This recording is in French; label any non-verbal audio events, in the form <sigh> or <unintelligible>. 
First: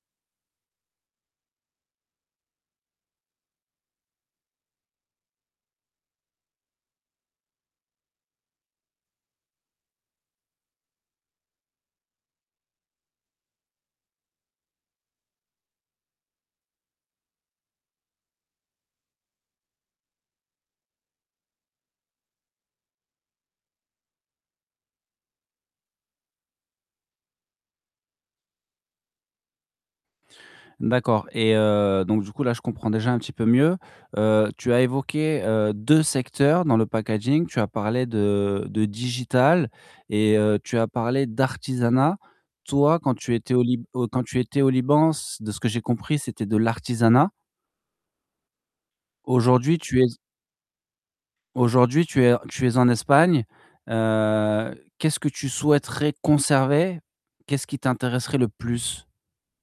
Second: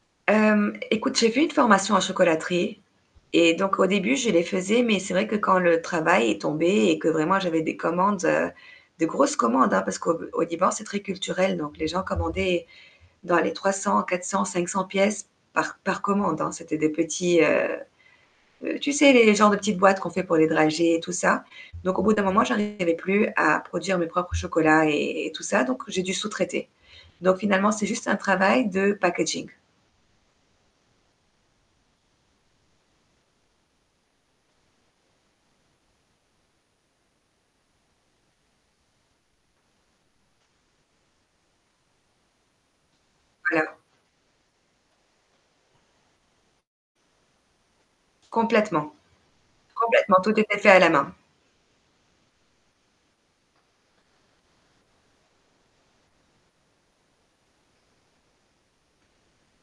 Hem écoute, j'ai fait une formation en chocolaterie et donc, au début, je les faisais, mais c'est vrai que quand le travail est tombé et que vraiment j'avais des commandes, heu, de grosses commandes hein, parce qu'au b au Liban, c'est très culturel, donc les gens commandaient dans les 300-400-500 pièces par par commande, hein. C'étaient des petits, heu heu, tu sais, les genre de petites boîtes qu'on fait pour les dragées et tout ça, donc au bout d'un moment, j'arrivais plus à produire mes propres chocolats, et et tout ça, donc j'ai dû sous-traiter, donc finalement, c'est juste un travail de packaging. D'accord et, heu, donc du coup là, je comprends déjà un petit peu mieux. Heu, tu as évoqué, heu, 2 secteurs, dans le packaging, tu as parlé de de digital et, heu, tu as parlé d'artisanat. Toi, quand tu étais au Lib <unintelligible> au quand tu étais au Liban, s de ce que j'ai compris, c'était de l'artisanat? Complètement, Aujourd'hui tu es complètement, s tout était fait à la main. aujourd'hui tu es tu es en Espagne. Heu, qu'est-ce que tu souhaiterais conserver? Qu'est-ce qui t'intéresserait le plus?